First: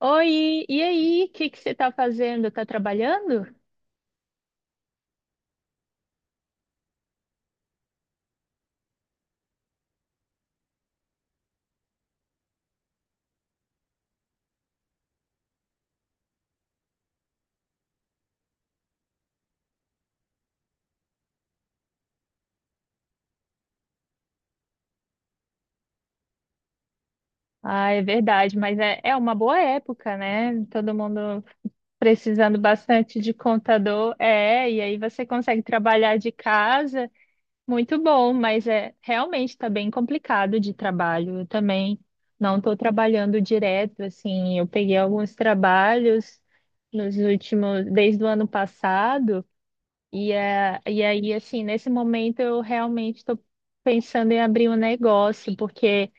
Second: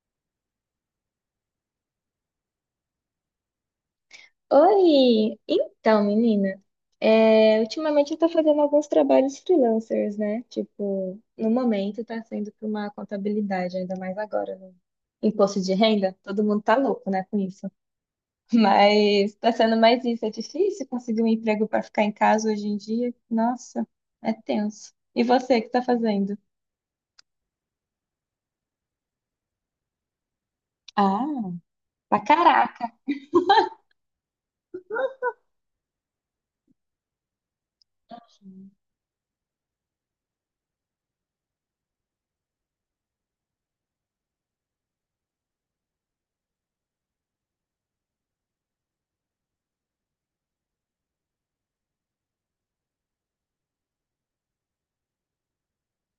Oi, e aí? O que que você está fazendo? Está trabalhando? Oi! Então, menina, ultimamente eu tô fazendo alguns trabalhos freelancers, né? Tipo, no momento tá sendo para uma contabilidade, ainda mais agora, no imposto de renda. Todo mundo tá louco, né, com isso. Mas tá sendo mais isso. É difícil conseguir um emprego para ficar em casa hoje em dia. Nossa, é tenso. E você, o que tá fazendo? Ah, é verdade, mas é uma boa época, né? Todo Ah, mundo pra precisando caraca! bastante de contador. É, e aí você consegue trabalhar de casa, muito bom, mas é realmente está bem complicado de trabalho. Eu também não estou trabalhando direto, assim, eu peguei alguns trabalhos nos últimos, desde o ano passado. E aí, assim, nesse momento eu realmente estou pensando em abrir um negócio, porque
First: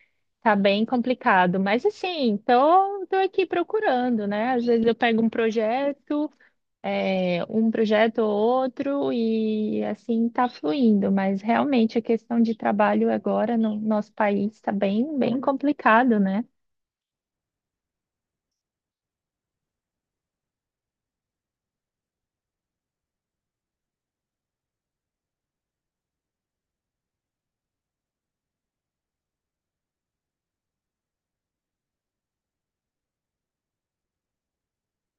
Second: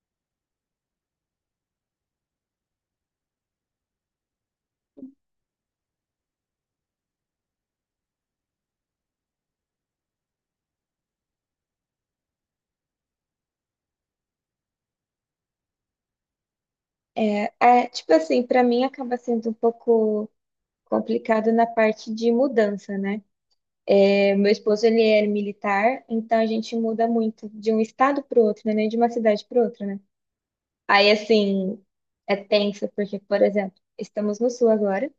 tá bem complicado. Mas, assim, tô aqui procurando, né? Às vezes eu pego um projeto, um projeto ou outro, e assim tá fluindo. Mas realmente a questão de trabalho agora no nosso país está bem, bem complicado, né? É, é, tipo assim, pra mim acaba sendo um pouco complicado na parte de mudança, né? É, meu esposo, ele é militar, então a gente muda muito de um estado para o outro, né? Nem de uma cidade para outra, né? Aí, assim, é tenso, porque, por exemplo, estamos no Sul agora,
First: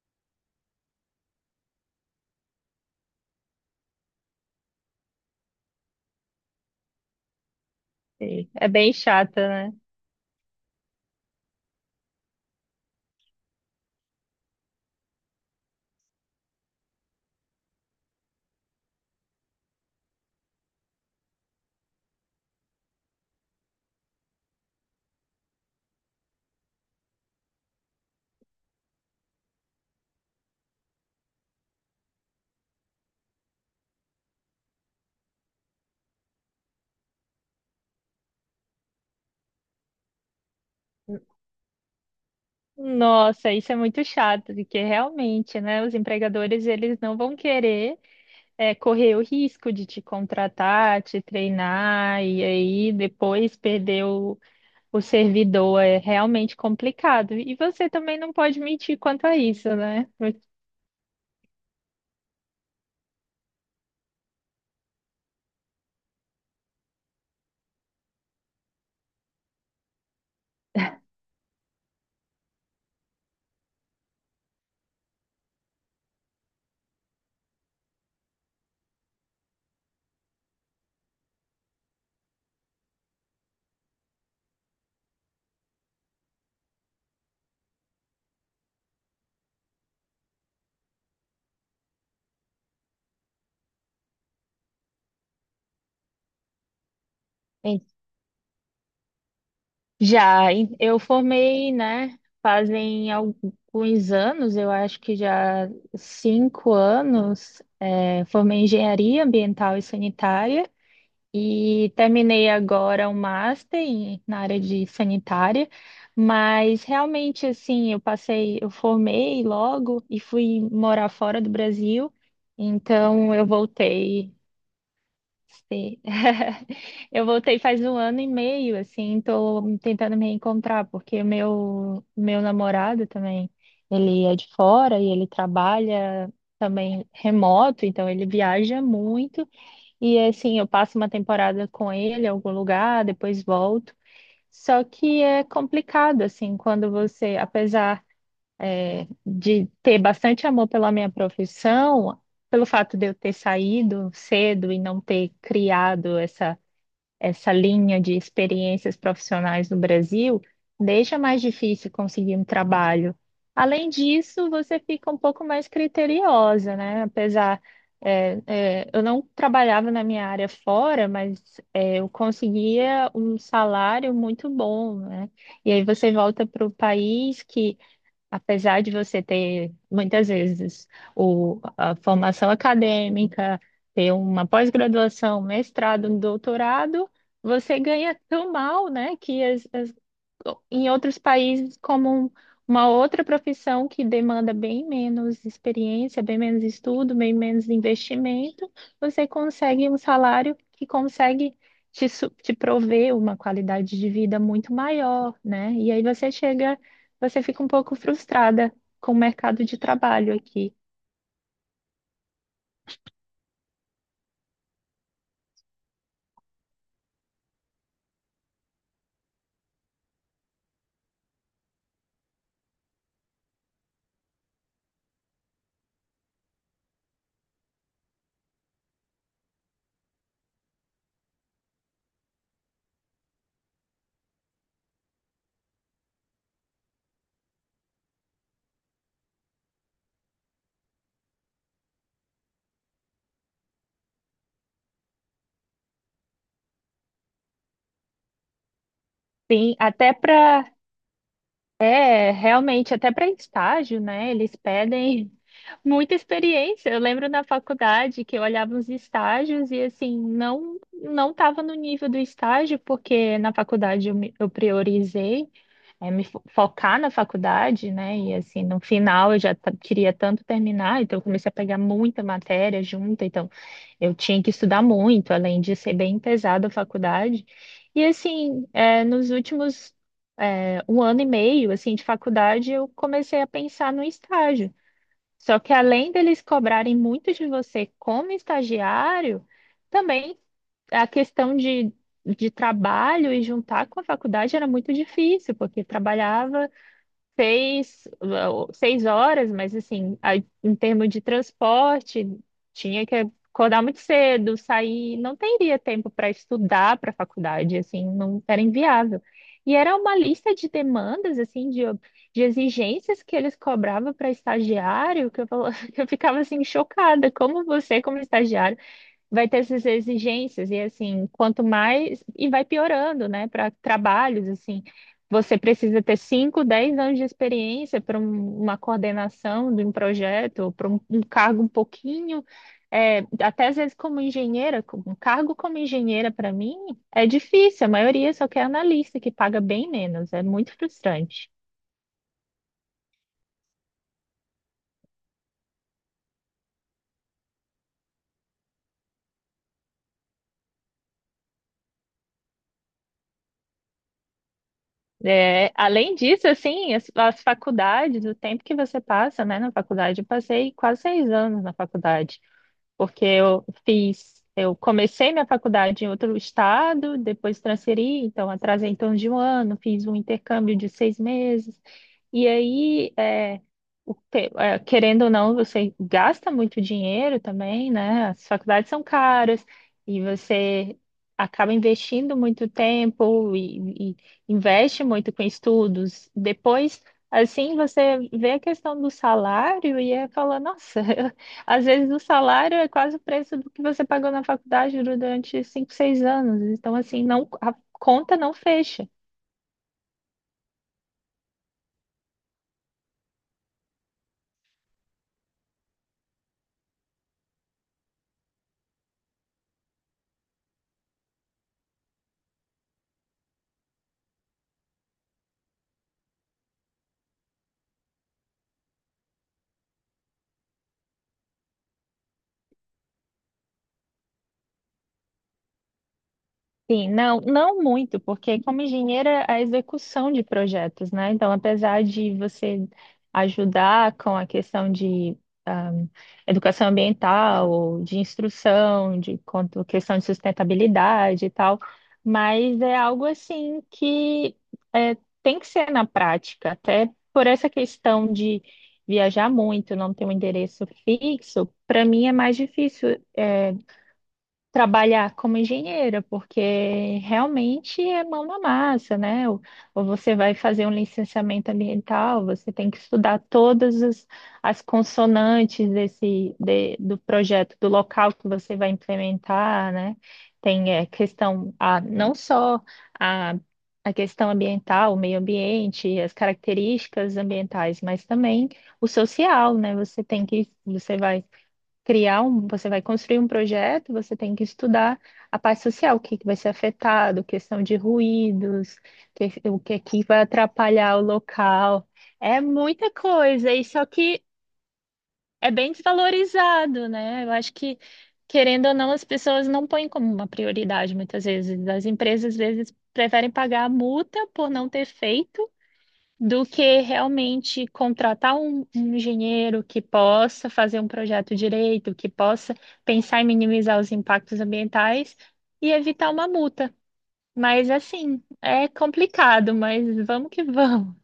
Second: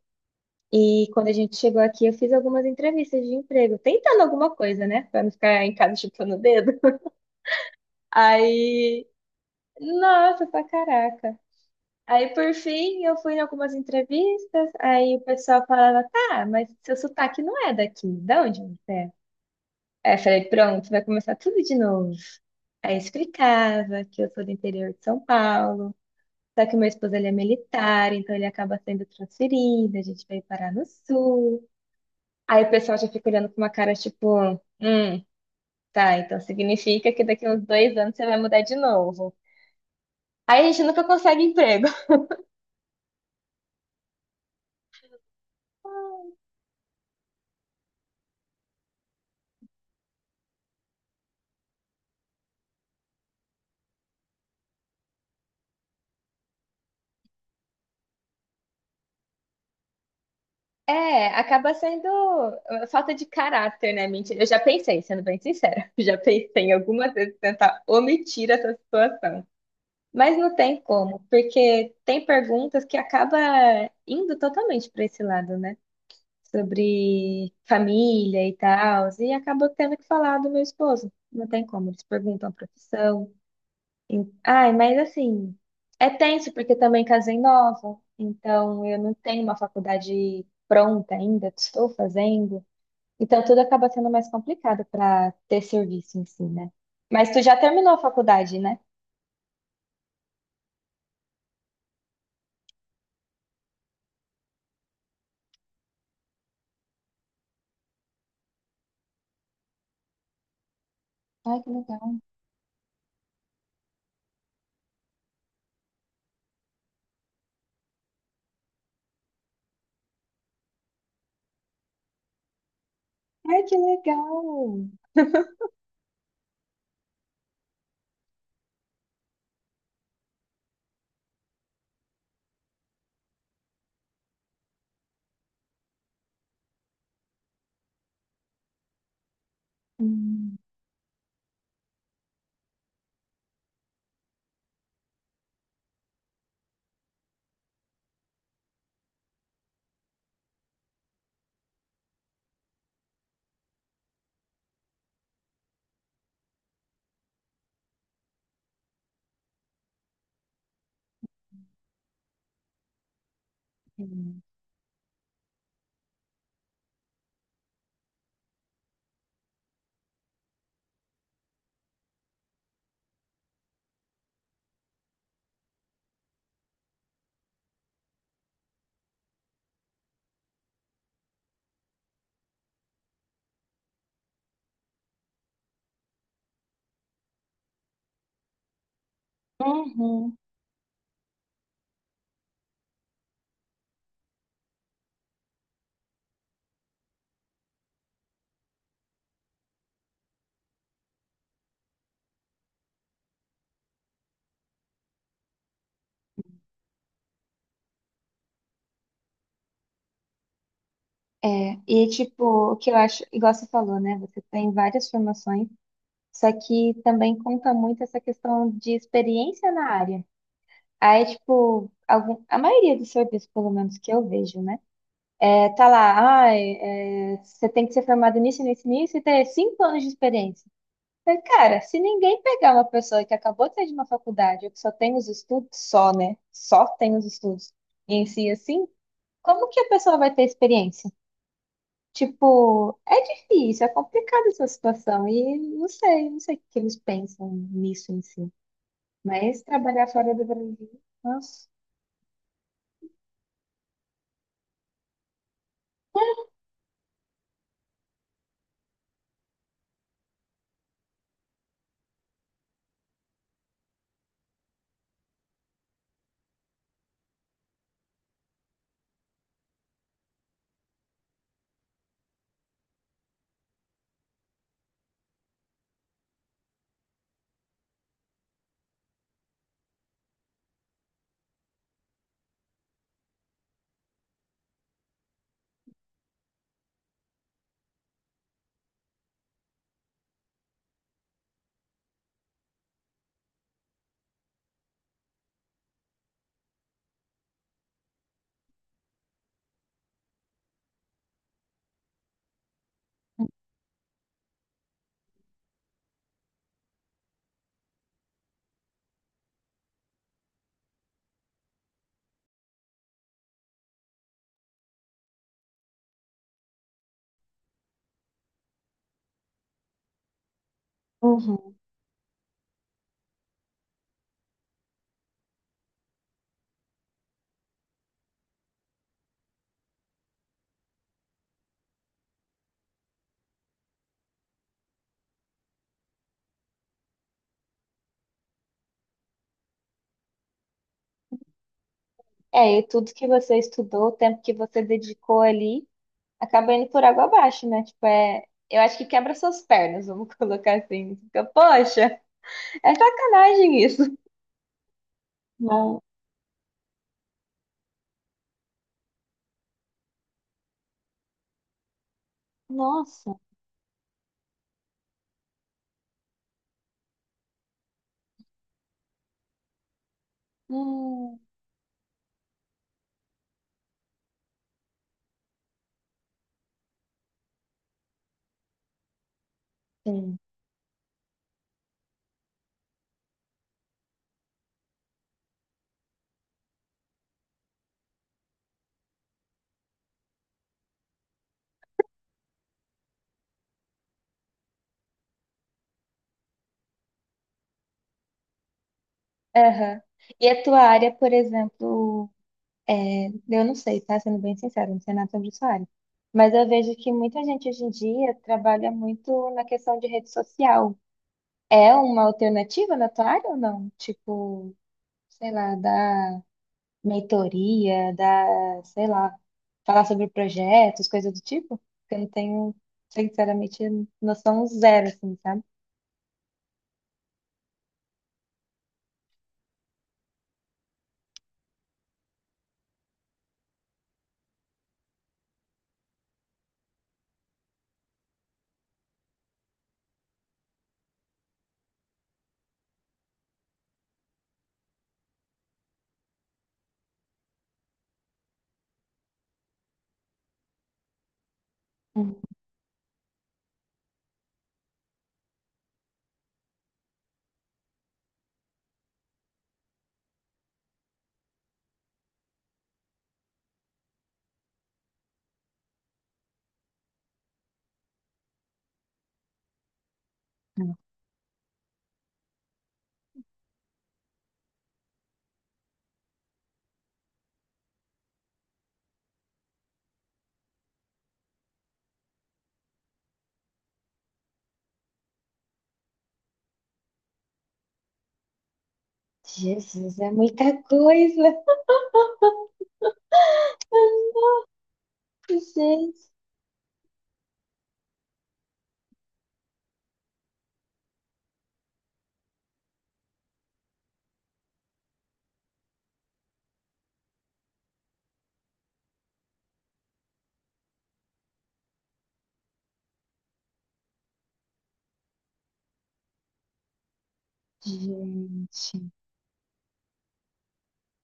e quando a gente chegou aqui, eu fiz algumas entrevistas de emprego, tentando alguma coisa, né? Pra não ficar em casa chupando o dedo. É bem Aí, chata, né? nossa, pra caraca. Aí, por fim, eu fui em algumas entrevistas, aí o pessoal falava, tá, mas seu sotaque não é daqui, de onde você é? Aí eu falei, pronto, vai começar tudo de novo. Aí eu explicava que eu sou do interior de São Paulo, só que meu esposo ele é militar, então ele acaba sendo transferido, a gente veio parar no sul. Aí o pessoal já fica olhando com uma cara tipo, tá, então significa que daqui uns 2 anos você vai mudar de novo. Aí a gente nunca consegue emprego. Nossa, isso é muito chato, porque realmente, né, os empregadores eles não vão querer correr o risco de te contratar, te treinar e aí depois perder o servidor é realmente complicado. E você também não pode mentir quanto a isso, né? É, acaba sendo falta de caráter, né? Mentira. Eu já pensei, sendo bem sincera, já pensei em algumas vezes tentar omitir essa situação. Mas não tem como, porque tem perguntas que acaba indo totalmente para esse lado, né? Sobre família e tal, e acabo tendo que falar do meu esposo. Não tem como, eles perguntam a profissão. E- Ai, mas assim, é tenso porque também casei nova, então eu não tenho uma faculdade pronta ainda, estou fazendo. Então tudo acaba sendo mais complicado para ter serviço em si, né? Mas tu já terminou a faculdade, né? Já, eu formei, né? Fazem alguns anos, eu acho que já 5 anos, formei engenharia ambiental e sanitária. Ai, que E legal. terminei agora um master na área de sanitária, mas realmente assim, eu passei, eu formei logo e fui morar fora do Brasil. Então eu Ai, que voltei, legal! sim. Eu voltei faz um ano e meio, assim, estou tentando me reencontrar, porque meu namorado também, ele é de fora e ele trabalha também remoto, então ele viaja muito. E Hum, assim, eu passo uma temporada com ele em algum lugar, depois volto. Só que é complicado, assim, quando você, apesar, de ter bastante amor pela minha profissão, pelo fato de eu ter saído cedo e não ter criado essa linha de experiências profissionais no Brasil deixa mais difícil conseguir um trabalho. Além hum. disso, você fica um pouco mais criteriosa, né? Apesar, eu não trabalhava na minha área fora, mas eu conseguia um salário muito bom, né? E aí você volta para o país que, apesar de você ter, muitas vezes, a formação acadêmica, ter uma pós-graduação, mestrado, um doutorado, você ganha tão mal, né, que Uhum. em outros países, como uma outra profissão que demanda bem menos experiência, bem menos estudo, bem menos investimento, você consegue um salário que consegue te prover uma qualidade de vida muito maior, né? E aí você chega você fica um pouco frustrada com o mercado de trabalho aqui. É, e tipo, o que eu acho, igual você falou, né? Você tem várias formações, só que também conta muito essa questão de experiência na área. Aí, tipo, a maioria dos serviços, pelo menos que eu vejo, né? É, tá lá, você tem que ser formado nisso, nisso, nisso e ter 5 anos de experiência. Mas, cara, se ninguém pegar uma pessoa que acabou de sair de uma faculdade, ou que só tem os estudos, só, né? Só tem os estudos, e ensina, como que a pessoa vai ter experiência? Tipo, é difícil, é complicada essa situação e não sei o que eles pensam nisso em si. Mas Sim, trabalhar até fora do para, Brasil, nossa. realmente, até para estágio, né? Eles pedem muita experiência. Eu lembro na faculdade que eu olhava os estágios e assim, não estava no nível do estágio, porque na faculdade eu, eu priorizei focar na faculdade, né? E assim, no final eu já queria tanto terminar, então eu comecei a pegar muita matéria junta, então eu tinha que estudar muito, além de ser bem pesada a faculdade. E assim, nos últimos um ano e meio assim de faculdade, eu comecei a pensar no estágio. Só que além deles cobrarem muito de você como estagiário, também a questão de, trabalho e juntar com a faculdade era muito difícil, porque trabalhava seis horas, mas assim, aí, em termos de transporte, tinha que acordar muito cedo, sair, não teria tempo para estudar para a faculdade, assim, não era inviável. E era uma lista de demandas, assim, de, exigências que eles cobravam para estagiário, que eu, que eu ficava assim chocada, como você, como estagiário vai ter essas exigências e assim, quanto Uhum. mais e vai piorando, né, para trabalhos assim. Você precisa ter 5, 10 anos de experiência para uma coordenação de um projeto, para um cargo um pouquinho, até às vezes como engenheira, um cargo como engenheira para mim é difícil, a maioria só quer analista, que paga bem menos, é muito frustrante. É, e tudo que você estudou, o tempo que você dedicou ali, acaba indo por água abaixo, né? Tipo, é, eu acho que quebra suas pernas, vamos colocar assim. Fica, poxa, é sacanagem isso. É, Não. além disso, assim, as faculdades, o tempo que você passa, né, na faculdade, eu passei quase 6 anos na faculdade. Porque Nossa. eu fiz, eu comecei minha faculdade em outro estado, depois transferi, então atrasei em torno de um ano, fiz um intercâmbio de seis Hum. meses, e aí, querendo ou não, você gasta muito dinheiro também, né? As faculdades são caras e Sim. você acaba investindo muito tempo e investe muito com estudos. Depois, assim, você vê a questão do salário e aí fala, nossa. Às vezes o salário é quase o preço do que você pagou na faculdade durante 5, 6 anos. Então, assim, não, a conta não fecha. Aham. E a tua área, por exemplo? Eu não sei, tá? Sendo bem sincero, não sei nada sobre essa área. Mas eu vejo que muita gente hoje em dia trabalha muito na questão de rede social. É uma alternativa na tua área ou não? Tipo, sei lá, da mentoria, sei lá, falar sobre projetos, coisa do tipo? Porque eu não tenho, sinceramente, noção zero, assim, sabe? Sim, não, não muito, porque como engenheira, a execução de projetos, né? Então, apesar de você ajudar com a questão de ah, educação ambiental, ou de instrução, de quanto questão de sustentabilidade e tal, mas é algo assim que tem que ser na prática, até por essa questão de viajar muito, não ter um endereço fixo, para mim é Hum, mais difícil trabalhar como engenheira, porque realmente é mão na massa, né? Ou você vai fazer um licenciamento ambiental, você tem que estudar todas as consonantes do projeto, do local que você vai implementar, né? Tem questão, a, não só a, a questão ambiental, o meio ambiente, as características ambientais, mas também o social, né? Você tem que, você vai criar um, você vai construir um projeto, você tem que estudar a parte social, o que que vai ser afetado, questão de ruídos, o que Jesus, que é vai muita atrapalhar o coisa, local. É muita coisa, e só que é bem gente. desvalorizado, né? Eu acho que, querendo ou não, as pessoas não põem como uma prioridade muitas vezes. As empresas, às vezes, preferem pagar a multa por não ter feito do que realmente contratar um engenheiro que possa fazer um projeto direito, que possa pensar em minimizar os impactos ambientais e evitar uma multa. Mas assim, é Gente. complicado, mas vamos que vamos.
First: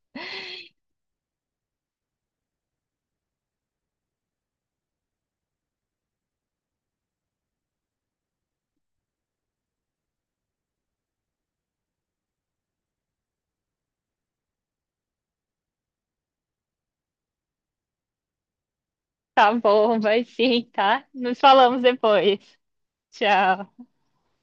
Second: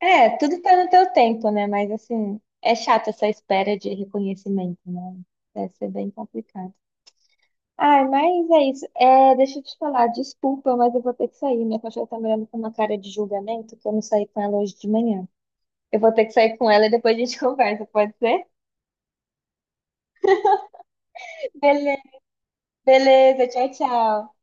É, tudo tá no teu tempo, né? Mas assim, é chato essa espera de reconhecimento, né? Deve ser bem complicado. Ai, mas é isso. É, deixa eu te falar, desculpa, mas eu vou ter que sair. Minha cachorra tá me olhando com uma cara de julgamento que eu não saí com ela hoje de manhã. Eu vou ter que sair com ela e depois a gente conversa, pode ser? Tá bom, vai sim, tá? Nos falamos Beleza. depois. Beleza, tchau, Tchau. tchau.